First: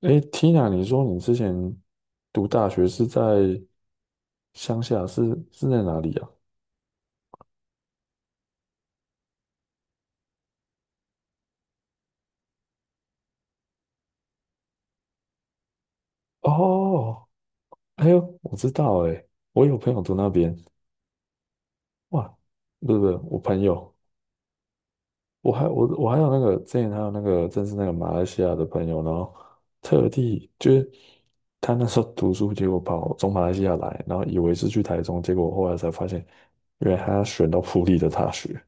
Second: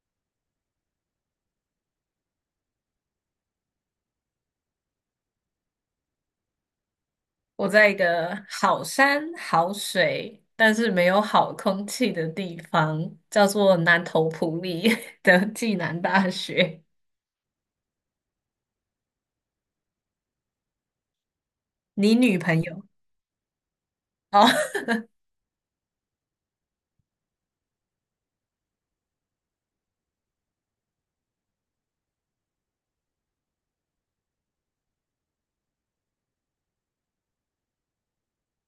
诶，Tina，你说你之前读大学是在乡下，是在哪里啊？我在一个好山好水，但是没有好空气的地方，叫做南投埔里 的暨南大学。哦，哎呦，我知道诶，我有朋友读那边。你哇，女朋友不是不是，我朋友。哦？我还有那个之前还有那个，正是那个马来西亚的朋友，然后特地就是他那时候读书，结果从马来西亚来，然后以为是去台中，结果后来才发现，原来他选到普利的大学，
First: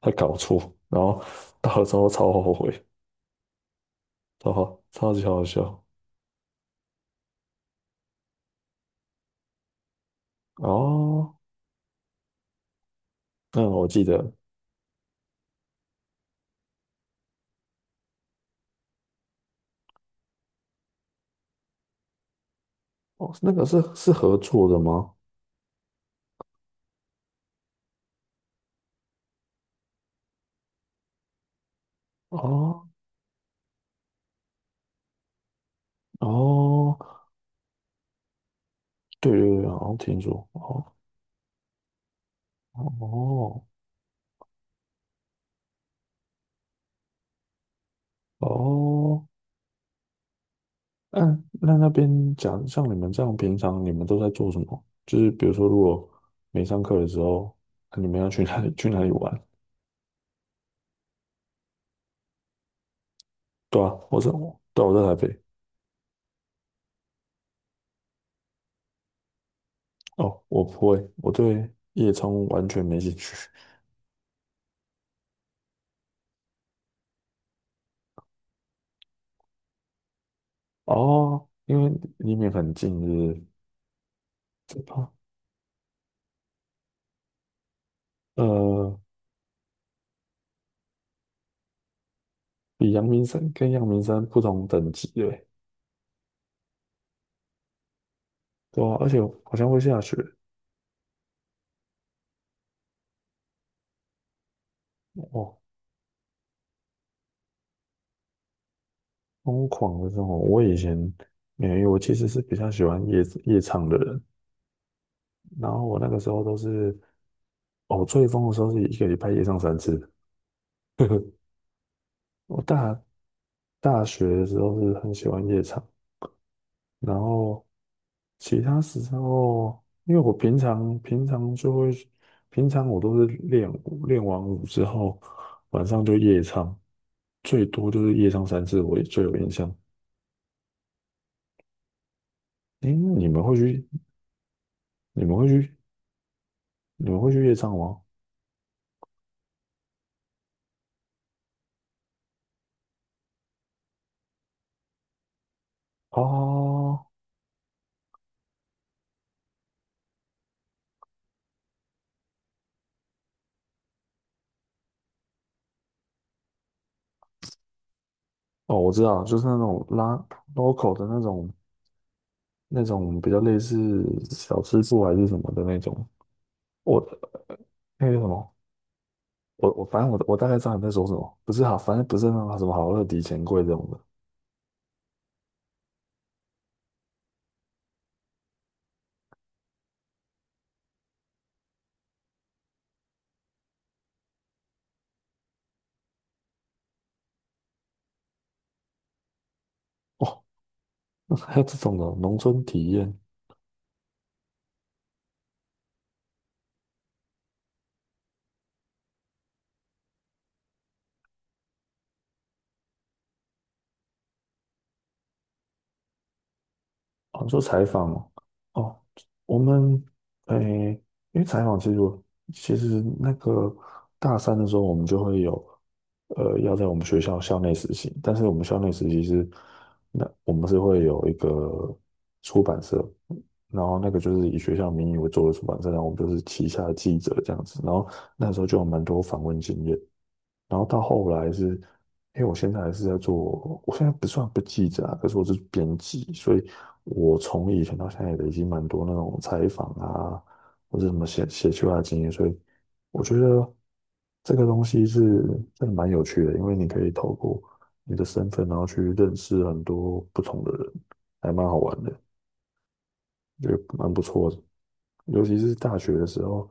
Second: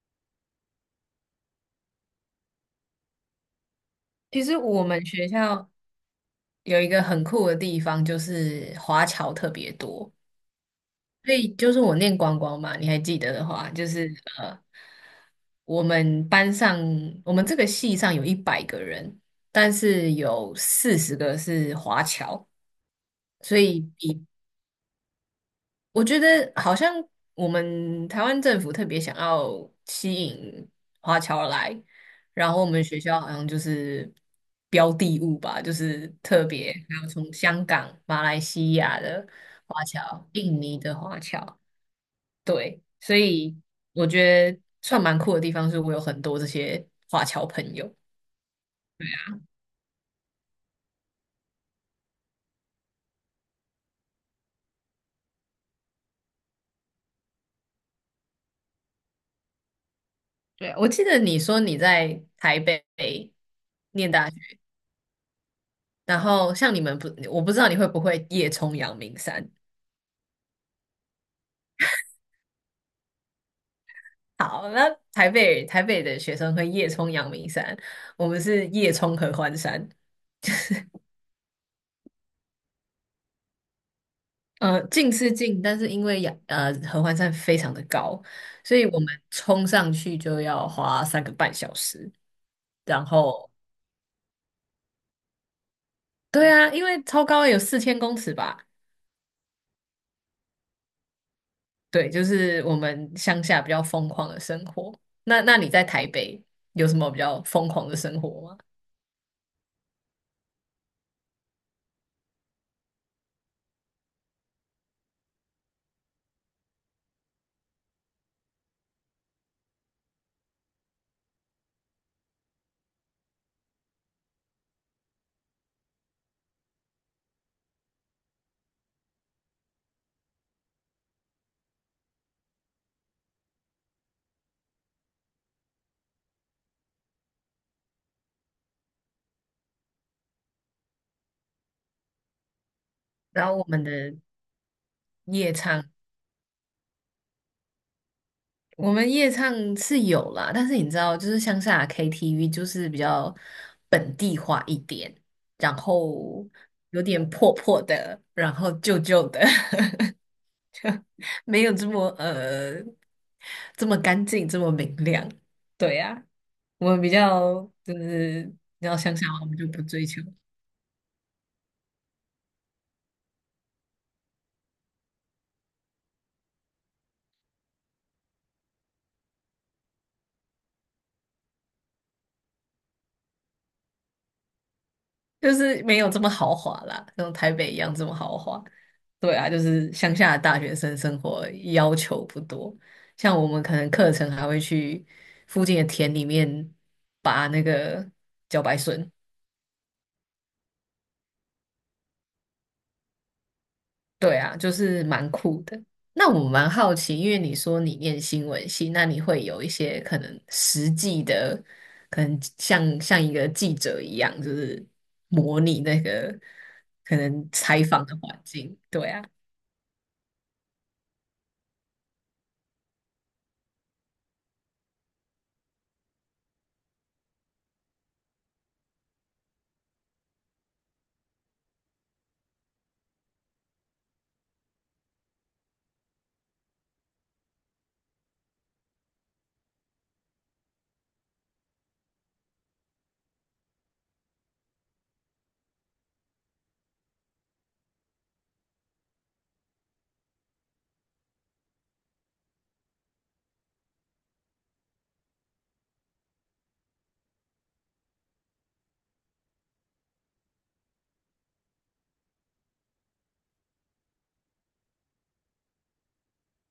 他搞错，然后到了之后超后悔。其超实好，我们超级学好校笑有一个很酷的地方，就是华侨特别多。哦。所以就是我念光光嘛，你还记得的嗯，话，我就记是得。呃，我们班上我们这个系上有100个人，但是有40个是华侨。哦，那所个是以是比合作的吗？我觉得好像我们台湾政府特别想要吸引华侨来，然后我们哦学校好像就是标的物吧，就是特别哦，还有从香港、马来西亚的对对对，华好像听侨、说印尼哦的华侨。对，所以哦我觉得算蛮酷的地方是我有很多这些华侨朋友。哦。嗯，那边讲，像你们这样平常你们都在做什么？就是比如说，如果没上课的时候，啊你们要去哪里去哪里玩？对，我记得你说你在台北对啊，念大学，对啊我在台北。然后像你们不，我不知道你会不会夜冲阳明山。哦，我不会，我对夜冲完全没兴趣。好，那台北的学生会夜冲阳明山，我们是夜冲合欢山。哦，因为离你们很近，是不呃，是？哦。近是近，但是因为合欢山非常的高，所以呃，我们冲上去就要花3个半小时。比阳然明山后，跟阳明山不同等级的欸。对啊，因为超高有4000公尺吧？对啊，而且好像会下雪。对，就是我们乡下比较疯狂的生活。那哦，你在台北有什么比较疯狂的生活吗？疯狂的这种，我以前没有，因为我其实是比较喜欢夜唱的人，然后我那个时候都是，哦，我最疯的时候是一个礼拜夜唱三次。我大学的时候是很喜欢夜唱，然后其他时候，因为我平常就会，平常我都是练舞，练完舞之后晚上就夜唱，最多就是夜唱三次，我也最有印象。诶，那你们然会后我们去？的你们会夜去？唱你们会去夜唱吗？我们夜唱是有啦，但是你知道，就是乡下 KTV 就是比较本地化一点，然后有哦点破破的，然后旧旧的，就没有这么这么干净，这么明亮。对呀，我们比较就是哦，你知我道知乡道，下就话，我是们那就不种追拉 求。local 的那种，那种比较类似小吃部还是什么的那种。我那个什么，我反正我大概知道你在说什么，不是好，反正不是那种什么好乐迪钱柜这种的。就是没有这么豪华啦，像台北一样这么豪华。对啊，就是乡下的大学生生活要求不多，像我们可能课程还会去附近的田里面拔那个茭白笋。哦，还有这种的农村体验。对啊，就是蛮酷的。那我蛮好奇，因为你说你念新闻系，那你会有一些可能实际的，可能像一个记者一样，就是模拟那个可哦，能做采采访访的哦，环境。哦对啊，我们，诶，因为采访其实那个大三的时候，我们就会有，要在我们学校校内实习，但是我们校内实习是，那我们是会有一个出版社，然后那个就是以学校名义为做的出版社，然后我们就是旗下的记者这样子，然后那时候就有蛮多访问经验，然后到后来是，因为我现在还是在做，我现在不算不记者啊，可是我是编辑，所以我从以前到现在也累积蛮多那种采访啊，或者什么写写出来的经验，所以我觉得这个东西是真的蛮有趣的，因为你可以透过你的身份，然后去认识很多不同的人，还蛮好玩的，觉得蛮不错的。尤其是大学的时候，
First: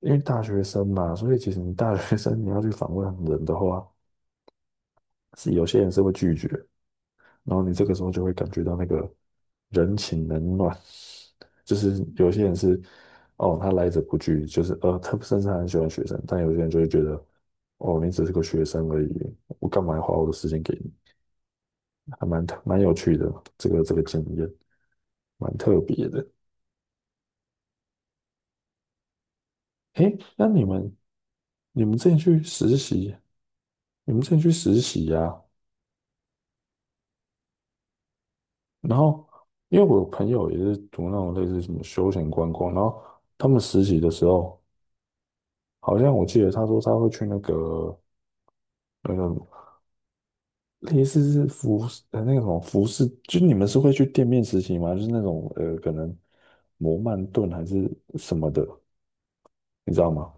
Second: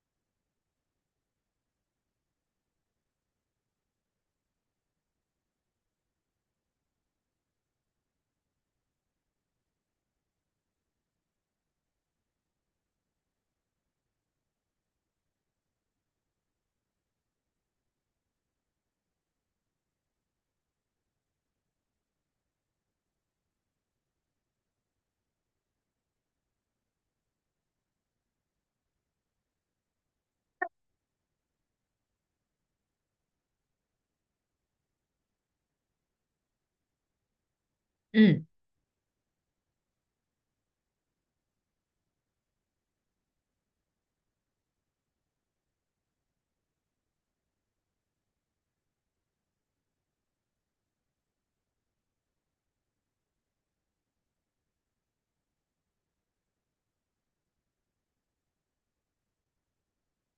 因为大学生嘛，所以其实你大学生你要去访问人的话。是有些人是会拒绝，然后你这个时候就会感觉到那个人情冷暖，就是有些人是哦，他来者不拒，就是他甚至很喜欢学生，但有些人就会觉得哦，你只是个学生而已，我干嘛要花我的时间给你？还蛮有趣的，这个经验蛮特别的。诶，那你们之前去实习，你们之前去实习呀、嗯。然后，因为我有朋友也是读那种类似什么休闲观光，然后他们实习的时候，好像我记得他说他会去那个类似是服饰，就你们是会去店面实习吗？就是那种可能摩曼顿还是什么的，你知道吗？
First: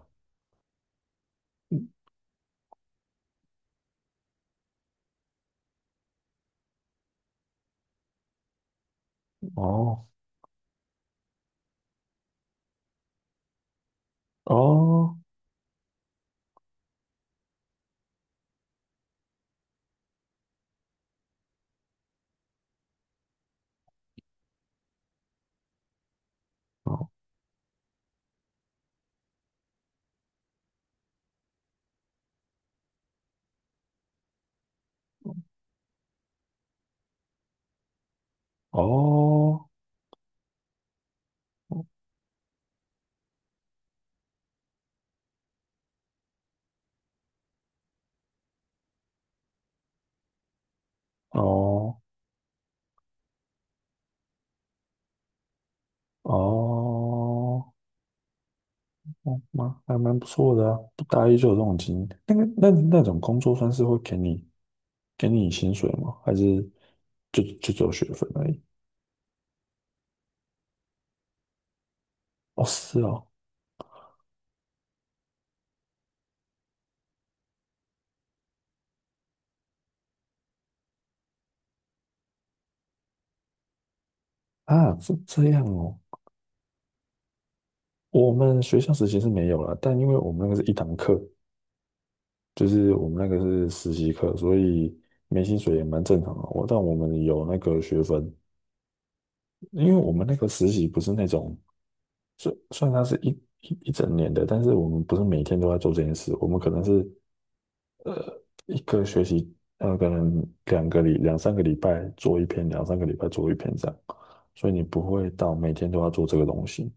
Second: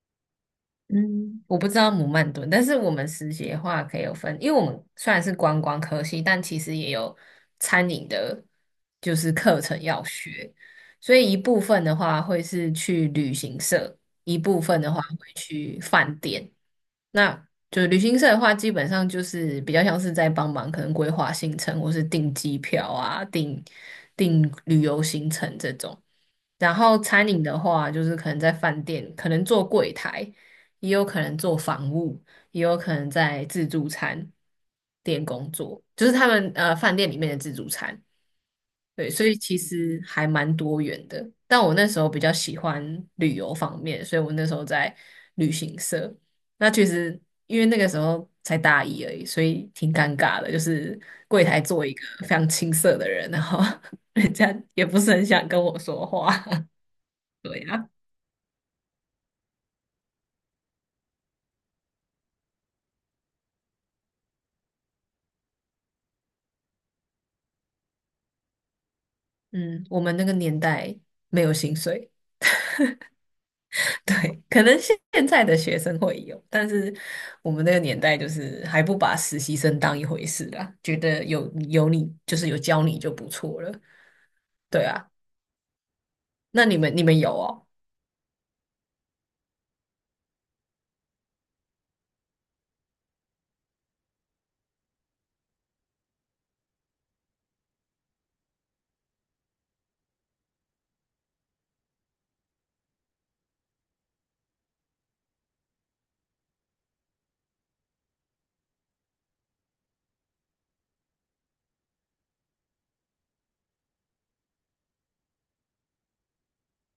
嗯，我不知道姆曼顿，但是我们实习的话可以有分，因为我们虽然是观光科系，但其实也有餐饮的，就是课程要哦学，所以一部分的话会是去旅行社，一部分的话哦会去饭店，那就是旅行社的话，基本上就是比较像是在帮忙，可能规划行程或是订机票啊、订旅游行程这种。然后餐饮的话，就是可能在饭店，可能做柜台，也有可能做房务，也有可能在自助餐店工作，就是他们饭店里面的自助餐。哦对，所以其哦实还蛮多元的。但我那时候比较喜欢旅游方面，所以我那时候在旅行社。那其实因为那个时候才大一而已，所以挺尴尬的，就是柜台做一哦个非常青涩的人，然后 人家也不是很想跟我说话。对哦。呀。哦，还蛮不错的啊，不打一就有这种经验。那种工作算是会给你薪水吗？还是就只有学分而已？嗯，我们那个年代没有薪水。哦，是哦。对，可能现在的学生会有，但是我们那个年代就是还不把实习生当一回事啦，觉得有你就是有教你就不错了。对啊，啊，这样哦。那你们有哦？我们学校实习是没有了，但因为我们那个是一堂课，就是我们那个是实习课，所以没薪水也蛮正常的哦。我但我们有那个学分，因为我们那个实习不是那种虽算它是一整年的，但是我们不是每天都在做这件事，我们可能是一个学期，可能两三个礼拜做一篇，两三个礼拜做一篇这样，所以你不会到每天都要做这个东西，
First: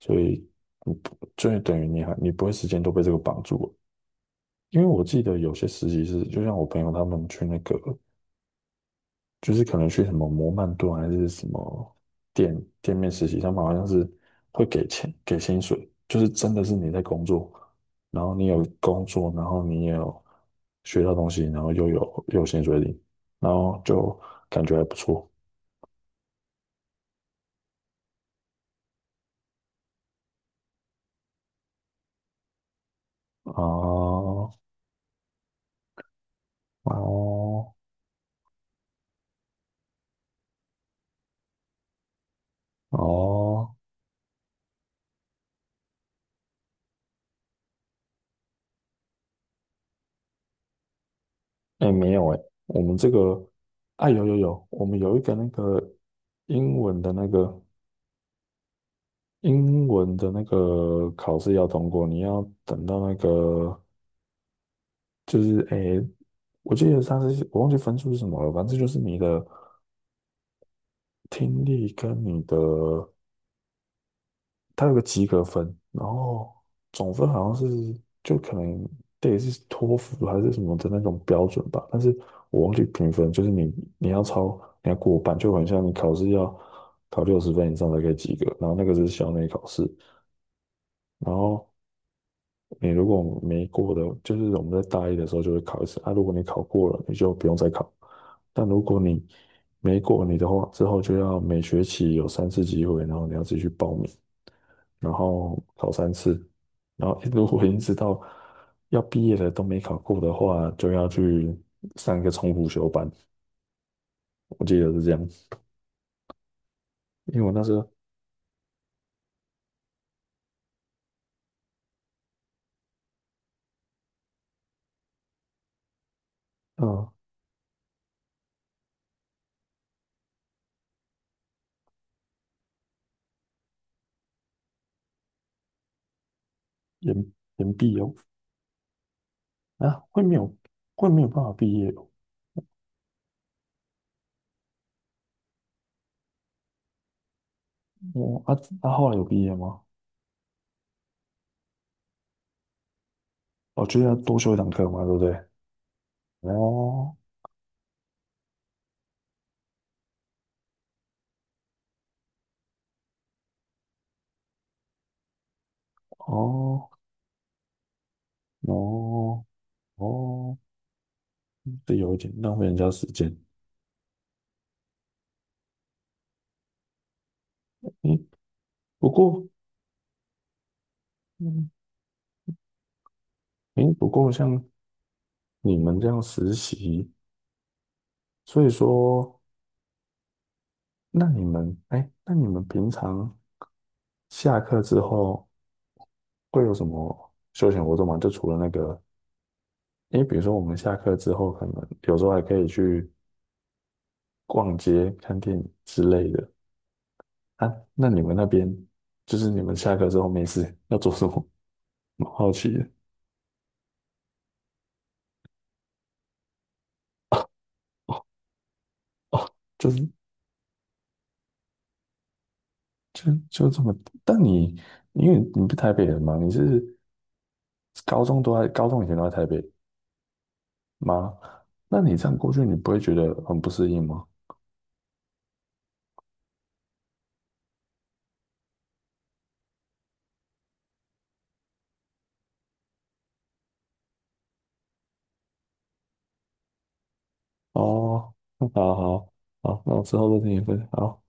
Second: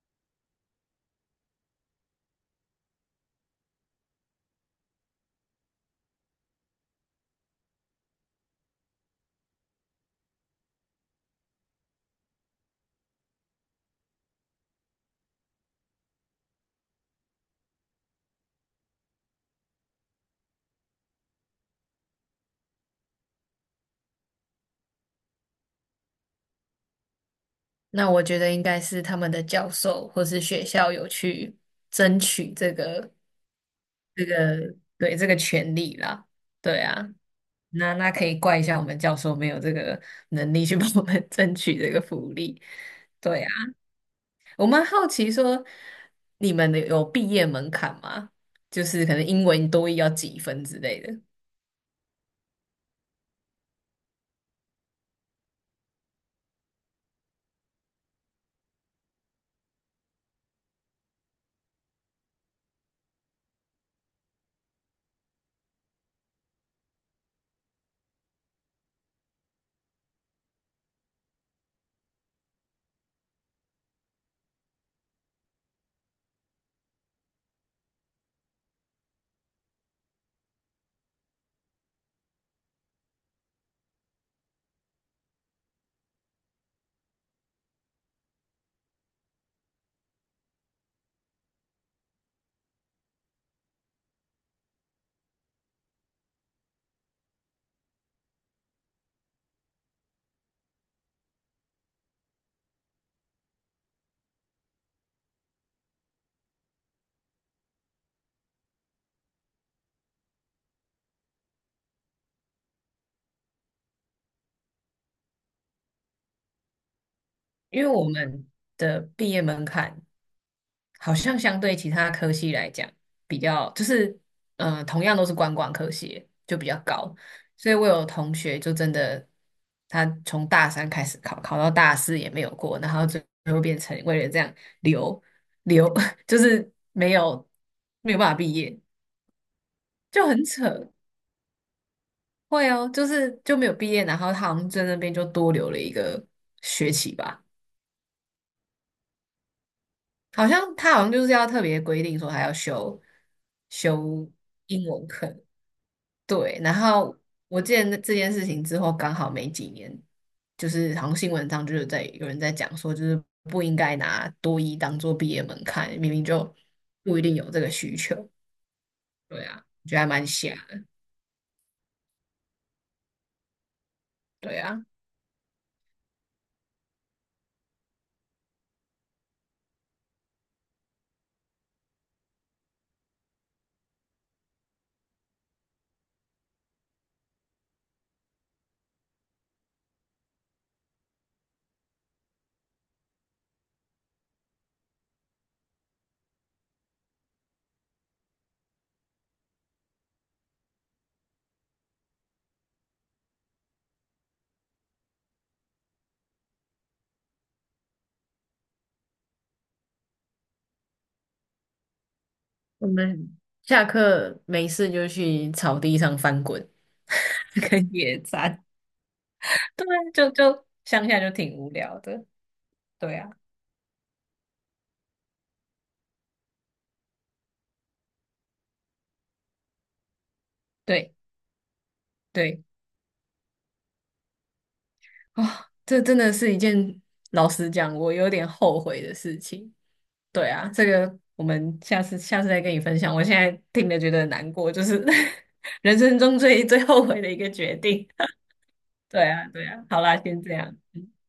所以你不，就等于你不会时间都被这个绑住了。因为我记得有些实习是，就像我朋友他们去那个就是可能去什么摩曼顿还是什么店店面实习，他们好像是会给钱给薪水，就是真的是你在工作，然后你有工作，然后你也有学到东西，然后又有薪水领，然后就感觉还不错。那我觉得应该是他们的教授或是学校有去争取这个这哦个对这个权利啦。对啊，哦那可以怪一下我们教授没有这个能力去 帮我们 争取这个福利。对啊，哦，我蛮好奇说你们的有毕业门槛吗？就是可能英文多益要几分之类的，哎、没有哎、我们这个啊有有有，我们有一个那个英文的那个英文的那个考试要通过，你要等到那个就是诶，我记得上次我忘记分数是什么了，反正就是你的听力跟你的，它有个及格分，然后总分好像是就可能对是托福还是什么的那种标准吧，但是我忘记评分，就是你要过半，就很像你考试要考60分以上才可以及格，然后那个是校内考试，然后。你如果没过的，就是我们在大一的时候就会考一次啊。如果你考过了，你就不用再考。但如果你没过你的话，之后就要每学期有三次机会，然后你要自己去报名，然后考三次。然后 如果一直到要毕业了都没考过的话，就要去上一个重辅修班。我记得是这样，因为我那时因候。为我们的毕业门槛。好像相对其他科系来讲，比较就是，同样都是观光科系，就比较高。嗯所以我有同学就真的，他从大三开始考，考到大四也没有过，然后最后变成为了这样留留，就是没延有延毕没哦。有办法毕业，啊会就没很有扯。会没有办法毕业哦。会哦，就是就没有毕业，然后他好像在那边就多留了一个学期吧。我啊啊后来有毕业吗？好像他好像就是要特别规定说还要修哦，就是要修多修一堂英课嘛，文对不课。对？对，然哦后我记得那这件事情之后，刚好没几年，就是好像新闻上就是在有人在讲说，就是不应该拿多一当做毕业门槛，明明就哦不一定有这个需求。对哦啊，我觉得还蛮瞎哦，的。这有一点浪费人家时间。对啊，诶，不过，嗯，不过像你们这样实习，所以说，那你们平常下课之后会有什么休闲活动吗？就除了那个，因为比如说我们下课之后，可能有时候还可以去逛街、看电影之类的啊。那你们那边，就是你们下课之后没事 要做什么？蛮好奇我的。们下课没事就去草地上翻滚。跟野哦餐，哦，对就啊，是就乡下就挺无聊的。对啊，就这么，但你因为你不是台北人嘛，你是高中以前都在台北对吗？那你这样过对。去，你不会觉得很不适应吗？啊，这真的是一件老实讲，我有点后悔的事情。对啊，这个我们下次再跟你分享。我现在听了觉得很难过，就是 人生中最后悔的一个决定。哦，好 对好啊，对好，啊，那好我之啦，后先再这听你样。分享。好